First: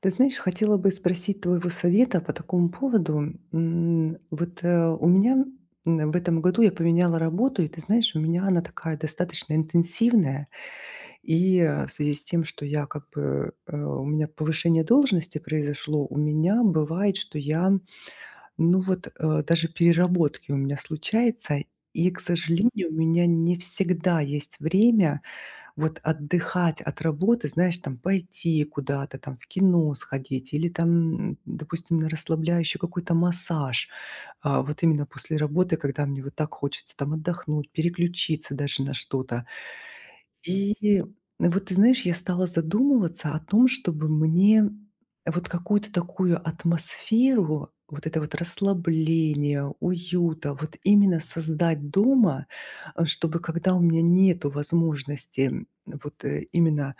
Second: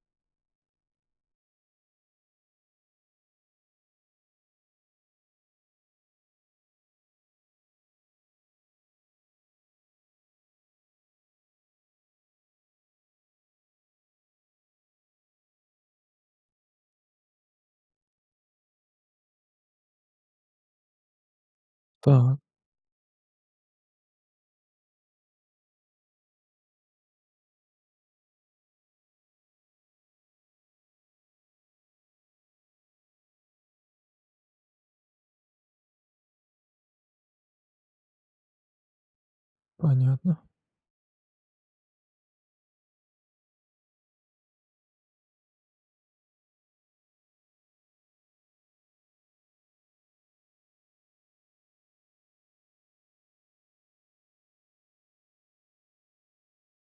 Ты знаешь, хотела бы спросить твоего совета по такому поводу. У меня в этом году я поменяла работу, и ты знаешь, у меня она такая достаточно интенсивная. В связи с тем, что я как бы у меня повышение должности произошло, у меня бывает, что я, ну вот даже переработки у меня случаются, и, к Так, сожалению, у меня не всегда есть время вот отдыхать от работы, знаешь, там пойти куда-то, там в кино сходить или там, допустим, на расслабляющий какой-то массаж. Вот именно после работы, когда мне вот так хочется там отдохнуть, переключиться даже на что-то. понятно, И вот ты знаешь, я стала задумываться о том, чтобы мне вот какую-то такую атмосферу, вот это вот расслабление, уюта, вот именно создать дома, чтобы когда у меня нету возможности именно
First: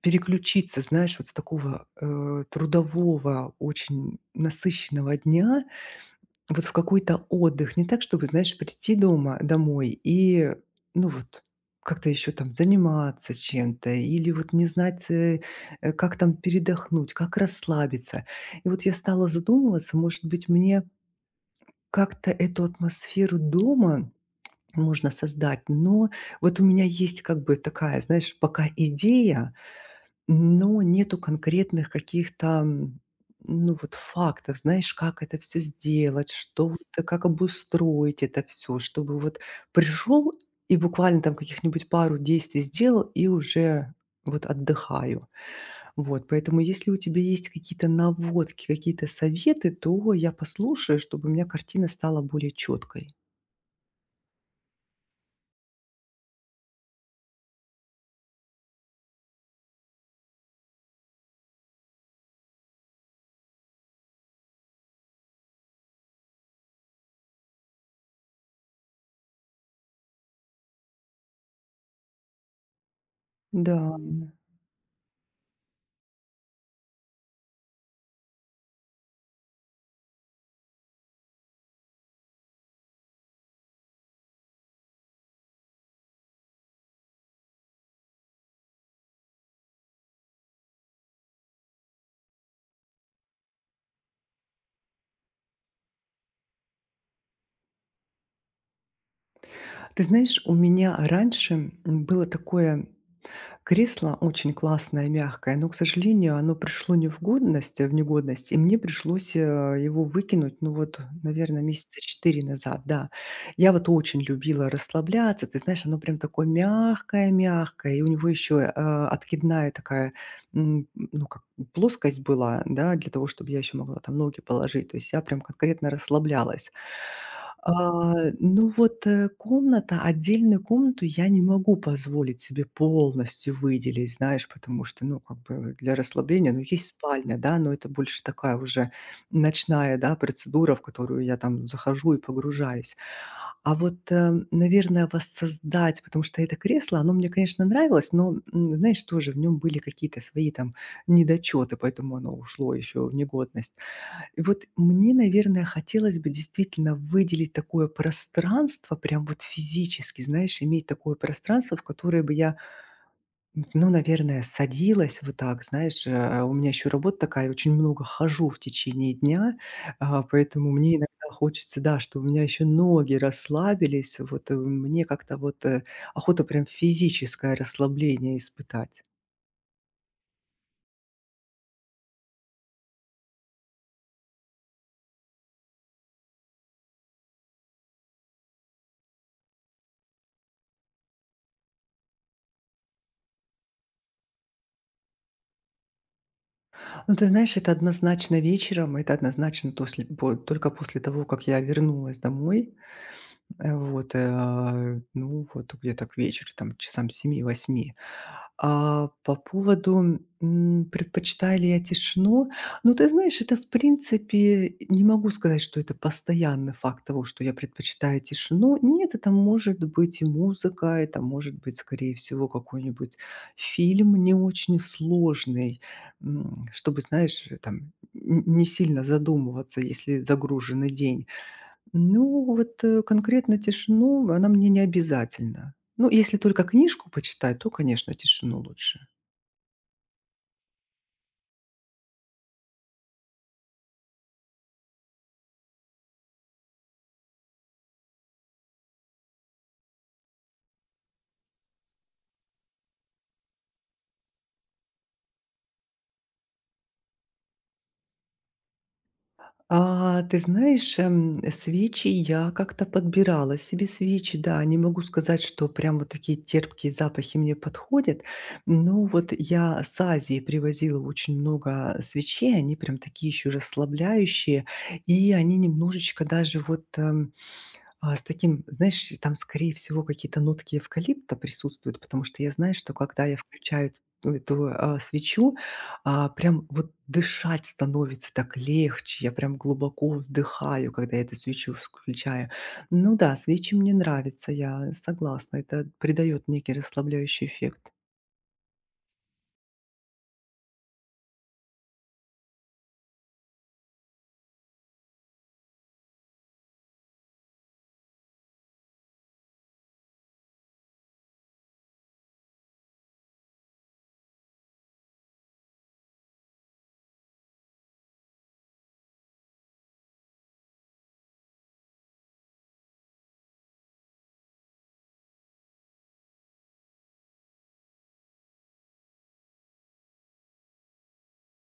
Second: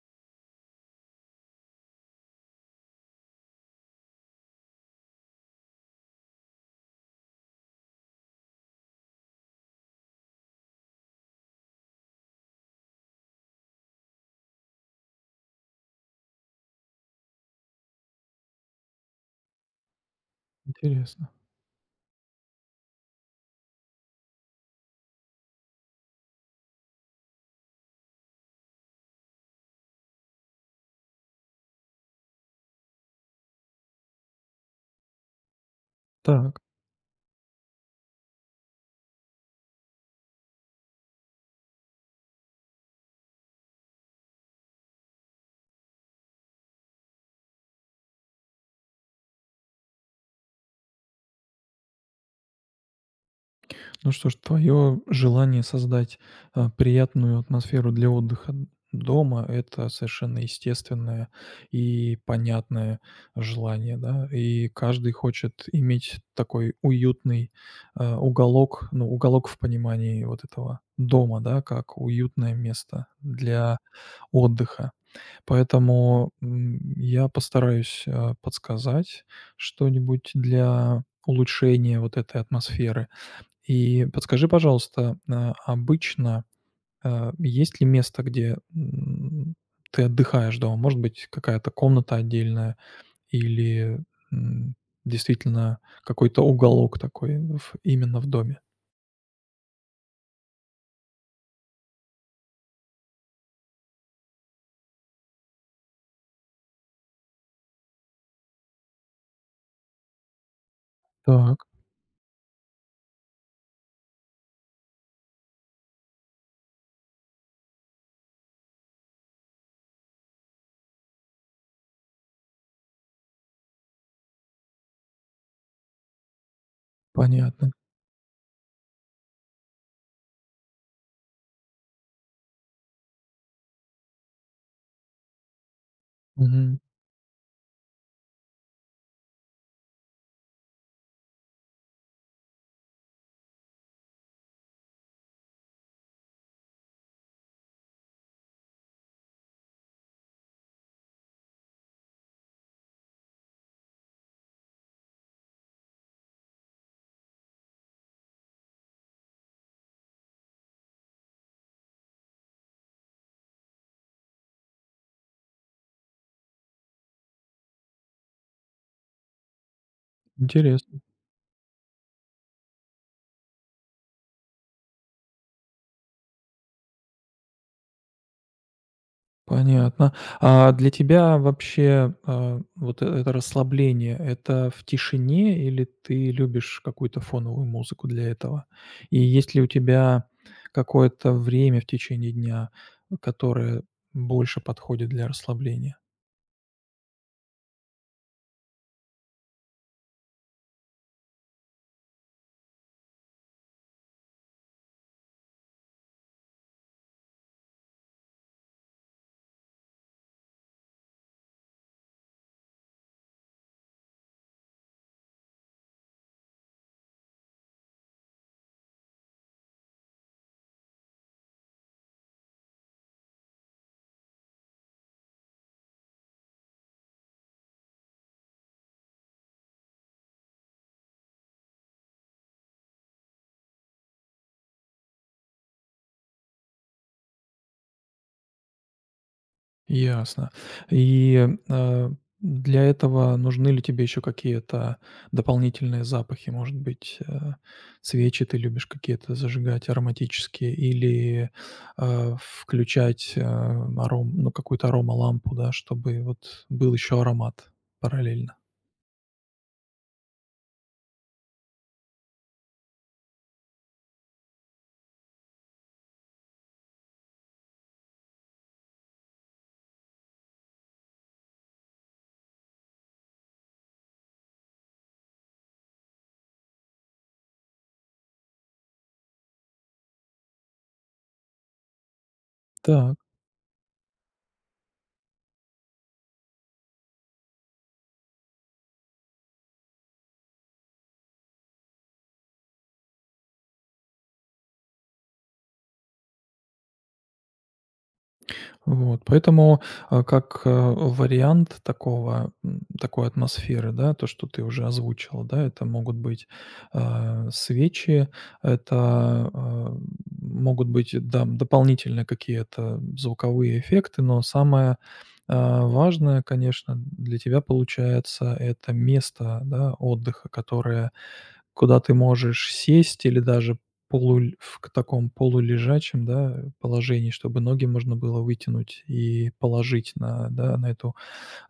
переключиться, знаешь, вот с такого трудового, очень насыщенного дня, вот в какой-то отдых. Не так, чтобы, знаешь, прийти дома домой и, ну, вот как-то еще там заниматься чем-то или вот не знать, как там передохнуть, как расслабиться. И вот я стала задумываться, может быть, мне интересно. как-то эту атмосферу дома можно создать, но вот у меня есть как бы такая, знаешь, пока идея, но нету конкретных каких-то, ну, вот фактов, знаешь, как это все сделать, Так, что вот, как обустроить это все, чтобы вот пришел и буквально там каких-нибудь пару действий сделал и уже вот отдыхаю. Вот, поэтому если у тебя есть какие-то наводки, какие-то советы, то я послушаю, чтобы у меня картина стала более четкой. ну что ж, твое желание создать, приятную атмосферу для отдыха дома — это совершенно естественное и понятное желание, да. И каждый хочет иметь такой уютный, уголок, ну, уголок в понимании вот этого дома, да, как уютное место для Да. отдыха. Поэтому, я постараюсь, подсказать что-нибудь для улучшения вот этой атмосферы. И подскажи, пожалуйста, обычно, есть ли место, где, ты отдыхаешь дома? Может быть, какая-то комната отдельная или, м, действительно какой-то уголок такой в именно в доме? Ты знаешь, у меня раньше, было такое кресло очень классное, мягкое, но, к сожалению, оно пришло не в годность, в негодность, и мне пришлось, его выкинуть, ну вот, наверное, Так, месяца 4 назад, да. Я вот очень любила расслабляться, ты знаешь, оно прям такое мягкое-мягкое, и у него еще, откидная такая, ну, как плоскость была, да, для того, чтобы я еще могла там ноги положить. То есть я прям конкретно расслаблялась. понятно. А, ну вот, комната, отдельную комнату я не могу позволить себе полностью выделить, знаешь, потому что, ну, как бы для расслабления, ну, Мгм. есть спальня, да, но это больше такая уже ночная, да, процедура, в которую я там захожу и погружаюсь. А вот, наверное, воссоздать, потому что это кресло, оно мне, конечно, нравилось, но, знаешь, тоже в нем были какие-то свои там недочеты, поэтому оно ушло еще в негодность. И вот мне, наверное, хотелось бы действительно выделить такое пространство, прям вот физически, знаешь, иметь такое пространство, в которое бы я, ну, наверное, садилась вот так, знаешь, у меня еще работа такая, очень много хожу в течение дня, поэтому Интерес мне иногда хочется, да, что у меня еще ноги расслабились, вот мне как-то вот охота прям физическое расслабление испытать. Понятно. А для тебя вообще, вот это расслабление — это в тишине или ты любишь какую-то фоновую музыку для этого? И есть ли у тебя какое-то время в течение дня, которое больше подходит для расслабления? Ну, ты знаешь, это однозначно вечером, это однозначно после, только после того, как я вернулась домой. Ну, вот где-то к вечеру, там, часам семи 7 А по поводу, предпочитаю ли я тишину, ну, ты знаешь, это, в принципе, не могу сказать, что это постоянный факт того, что я предпочитаю тишину. Нет, это может быть и музыка, это может быть, скорее всего, какой-нибудь фильм не очень сложный, чтобы, знаешь, там н не сильно задумываться, если загруженный день. Ну, вот, конкретно тишину, она мне не обязательна. Ну, если только книжку почитать, то, конечно, тишину лучше. Ясно. И, для этого нужны ли тебе еще какие-то дополнительные запахи? Может быть, свечи ты любишь какие-то зажигать ароматические или, включать, э, аром ну, какую-то аромалампу, да, чтобы вот был еще аромат параллельно? Ты знаешь, свечи я как-то подбирала себе свечи, да. Не могу сказать, что прям вот такие терпкие запахи мне подходят. Но вот я с Азии привозила очень много свечей, они прям такие еще расслабляющие, и они немножечко даже вот, с таким, знаешь, там, скорее всего, какие-то нотки эвкалипта присутствуют, потому что я знаю, что Так. когда я включаю ну, эту свечу, прям вот дышать становится так легче, я прям глубоко вдыхаю, когда я эту свечу включаю. Ну да, свечи мне нравятся, я согласна, это придает некий расслабляющий эффект. Вот, поэтому, как, вариант такого, такой атмосферы, да, то, что ты уже озвучила, да, это могут быть, свечи, это, а, могут быть, да, дополнительные какие-то звуковые эффекты, но самое, важное, конечно, для тебя получается — это место, да, отдыха, которое куда ты можешь сесть или даже полу в к таком полулежачем, да, положении, чтобы ноги можно было вытянуть и положить на, да, на эту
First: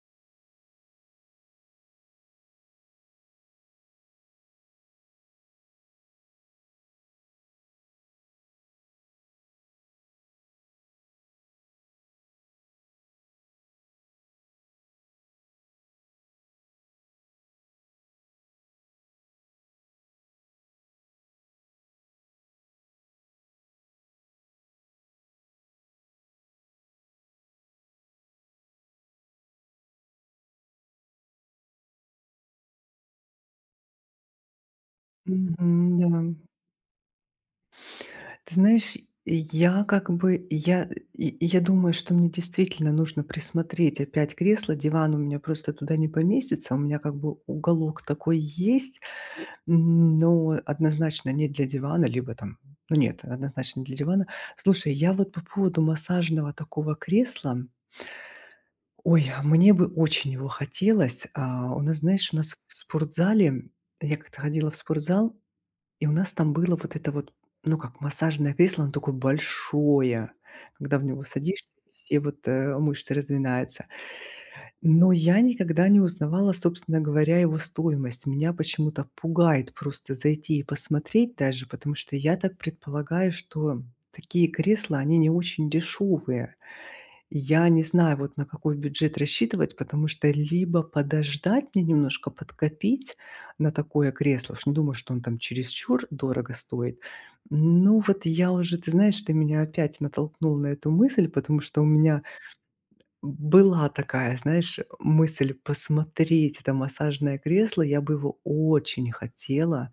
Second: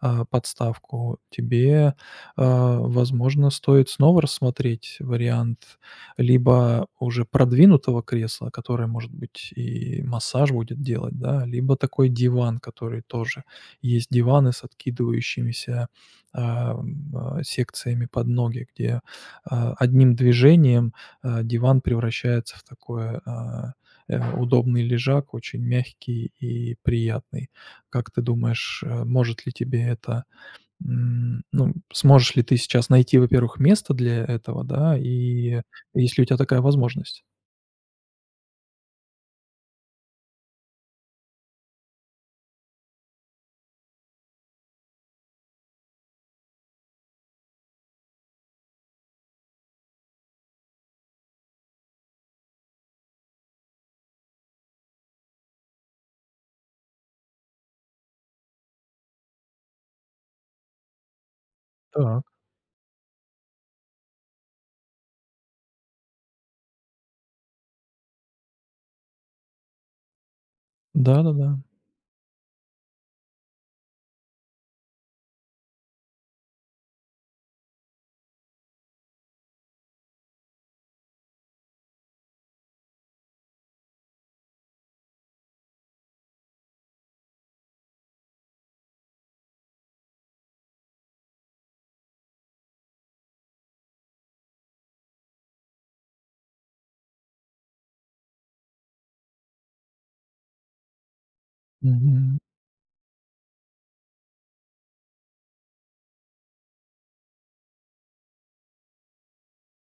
подставку, тебе, возможно, стоит снова рассмотреть вариант либо уже продвинутого кресла, которое, может быть, и массаж будет делать, да, либо такой диван, который тоже есть диваны с откидывающимися, секциями под ноги, где, одним движением, диван превращается в такое, удобный лежак, очень мягкий и приятный. Как ты думаешь, может ли тебе это, ну, сможешь ли ты сейчас найти, во-первых, место для этого, да, и Мгм, да. есть ли у тебя такая возможность? Ты знаешь, я я думаю, что мне действительно нужно присмотреть опять кресло, диван у меня просто туда не поместится, у меня как бы уголок такой есть, но однозначно не для дивана, либо там, ну нет, однозначно не для дивана. Слушай, я вот по поводу массажного такого кресла, ой, а мне бы очень его хотелось. У нас, Так. знаешь, у нас в спортзале, я как-то ходила в спортзал, и у нас там было вот это вот, ну, как массажное кресло, оно такое большое, когда в него Да-да-да. садишься, и все вот, мышцы разминаются. Но я никогда не узнавала, собственно говоря, его стоимость. Меня почему-то пугает просто зайти и посмотреть даже, потому что я так предполагаю, что такие кресла, они не очень дешевые. Я не знаю, вот на какой бюджет рассчитывать, потому что либо подождать мне немножко, подкопить на такое кресло, уж не думаю, что он там чересчур дорого стоит. Ну вот я уже, ты знаешь, ты меня опять натолкнул на эту мысль, потому что у меня была такая, знаешь, мысль посмотреть это массажное кресло, я бы его очень хотела.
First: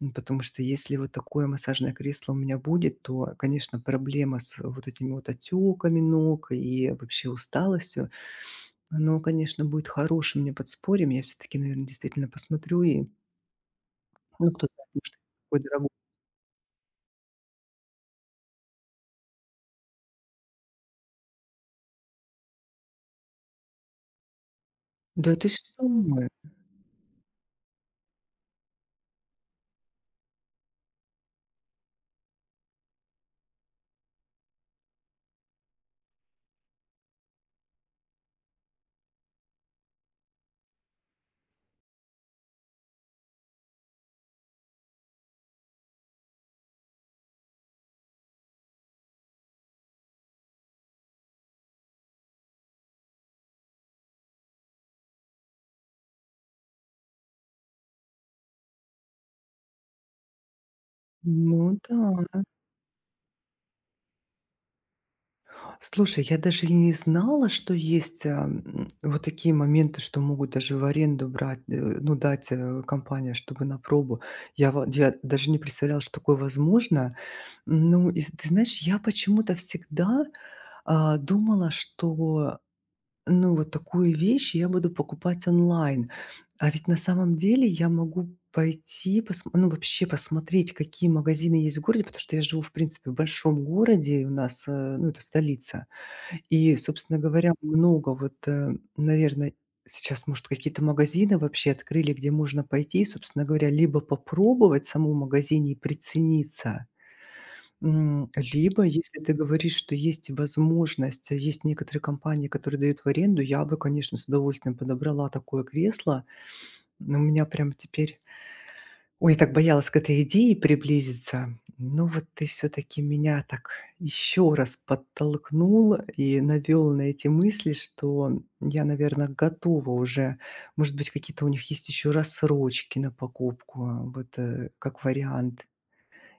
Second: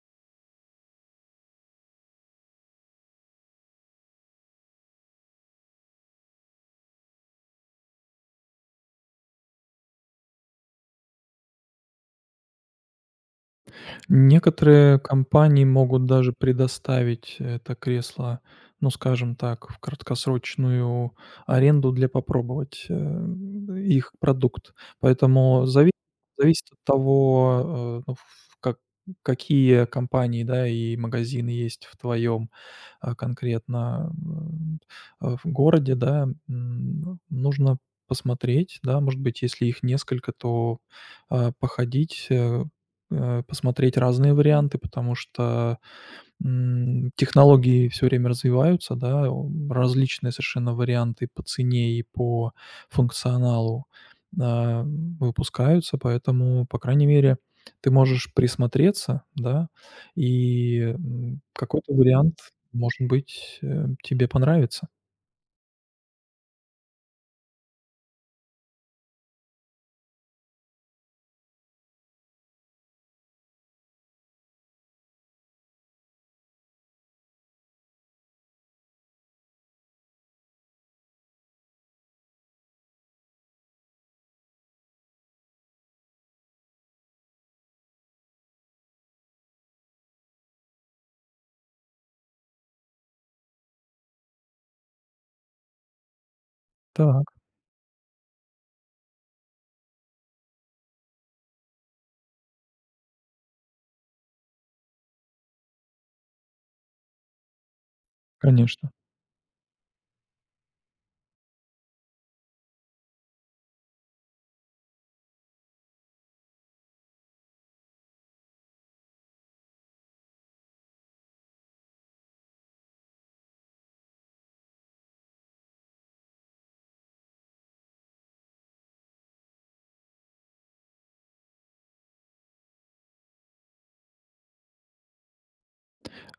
Потому что если вот такое массажное кресло у меня будет, то, конечно, проблема с вот этими вот отеками ног и вообще усталостью, оно, конечно, будет хорошим мне подспорьем. Я все-таки, наверное, действительно посмотрю и, ну, кто знает, Некоторые может, такой компании дорогой. могут даже предоставить это кресло, ну, скажем так, в краткосрочную аренду для попробовать, их продукт. Да ты Поэтому что? Зависит от того, ну, ф как какие компании, да, и магазины есть в твоем, конкретно, в городе, да. Нужно посмотреть, да, может быть, если их несколько, то, походить, посмотреть разные варианты, потому что, технологии все время развиваются, да, различные совершенно варианты по цене и по функционалу, а, выпускаются. Поэтому, по крайней мере, ты можешь присмотреться, да, и, Ну какой-то вариант, да. может быть, тебе понравится. Слушай, я даже и не знала, что есть вот такие моменты, что могут даже в аренду брать, ну, дать компания, чтобы на пробу. Я даже не представляла, что такое возможно. Ну, и ты знаешь, я почему-то всегда, думала, что, ну, вот такую вещь я буду покупать онлайн. А ведь на самом деле я могу пойти пос ну, вообще посмотреть, какие магазины есть в городе, потому что я живу, в принципе, в большом городе, и у нас, ну, это столица. И, собственно Так, говоря, много вот, наверное, сейчас, может, какие-то магазины вообще открыли, где можно пойти собственно говоря, либо попробовать саму магазине и прицениться. Либо, конечно. если ты говоришь, что есть возможность, а есть некоторые компании, которые дают в аренду, я бы, конечно, с удовольствием подобрала такое кресло. Но у меня прям теперь ой, я так боялась к этой идее приблизиться. Ну вот ты все-таки меня так еще раз подтолкнул и навел на эти мысли, что я, наверное, готова уже. Может быть, какие-то у них есть еще рассрочки на покупку, вот как вариант,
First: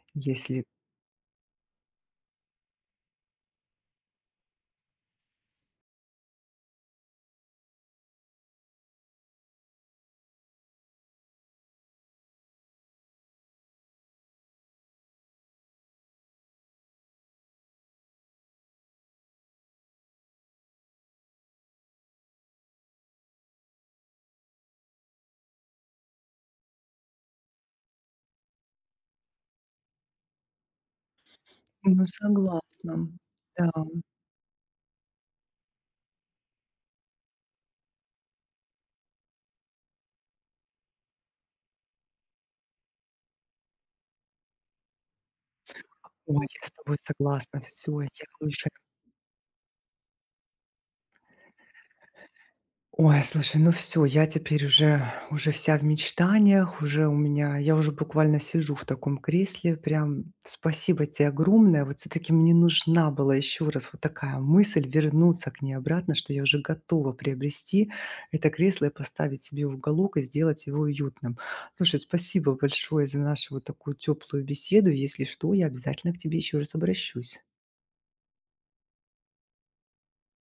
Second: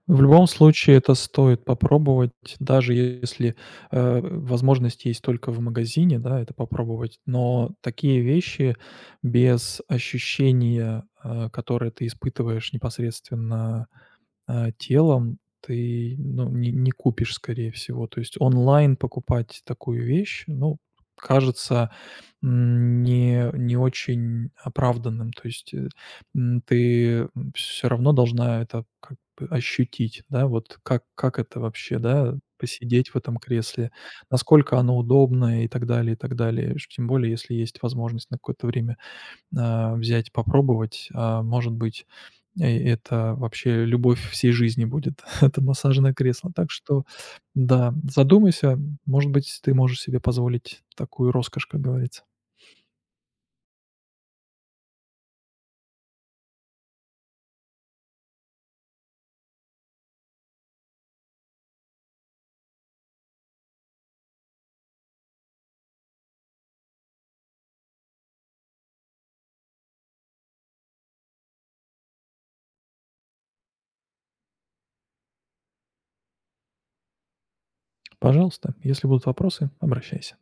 В любом если... случае это стоит попробовать, даже если, возможность есть только в магазине, да, это попробовать. Но такие вещи без ощущения, которое ты испытываешь непосредственно телом ты, ну, не купишь, скорее всего. То есть онлайн покупать такую вещь, ну, кажется, не очень оправданным. То есть, ты все равно должна это как бы ощутить, да, вот как это вообще, Ну, да, согласна. посидеть в этом Да. кресле, насколько оно удобно и так далее, и так далее. Ш Тем более, если есть возможность на какое-то время взять, попробовать. А, может быть, это вообще любовь всей жизни будет, это массажное Ой, кресло. я Так с тобой что согласна. да, Все. Я уже. задумайся, может быть, ты можешь себе позволить такую роскошь, как говорится. Ой, слушай, ну все, я теперь уже вся в мечтаниях, уже у меня я уже буквально сижу в таком кресле. Прям спасибо тебе огромное. Вот все таки мне нужна была еще раз вот такая мысль вернуться к ней обратно, что я уже готова приобрести это кресло и поставить себе в уголок и сделать его уютным. Слушай, спасибо большое за нашу вот такую теплую беседу. Если что, я обязательно к тебе еще раз обращусь. Пожалуйста, если будут вопросы, обращайся.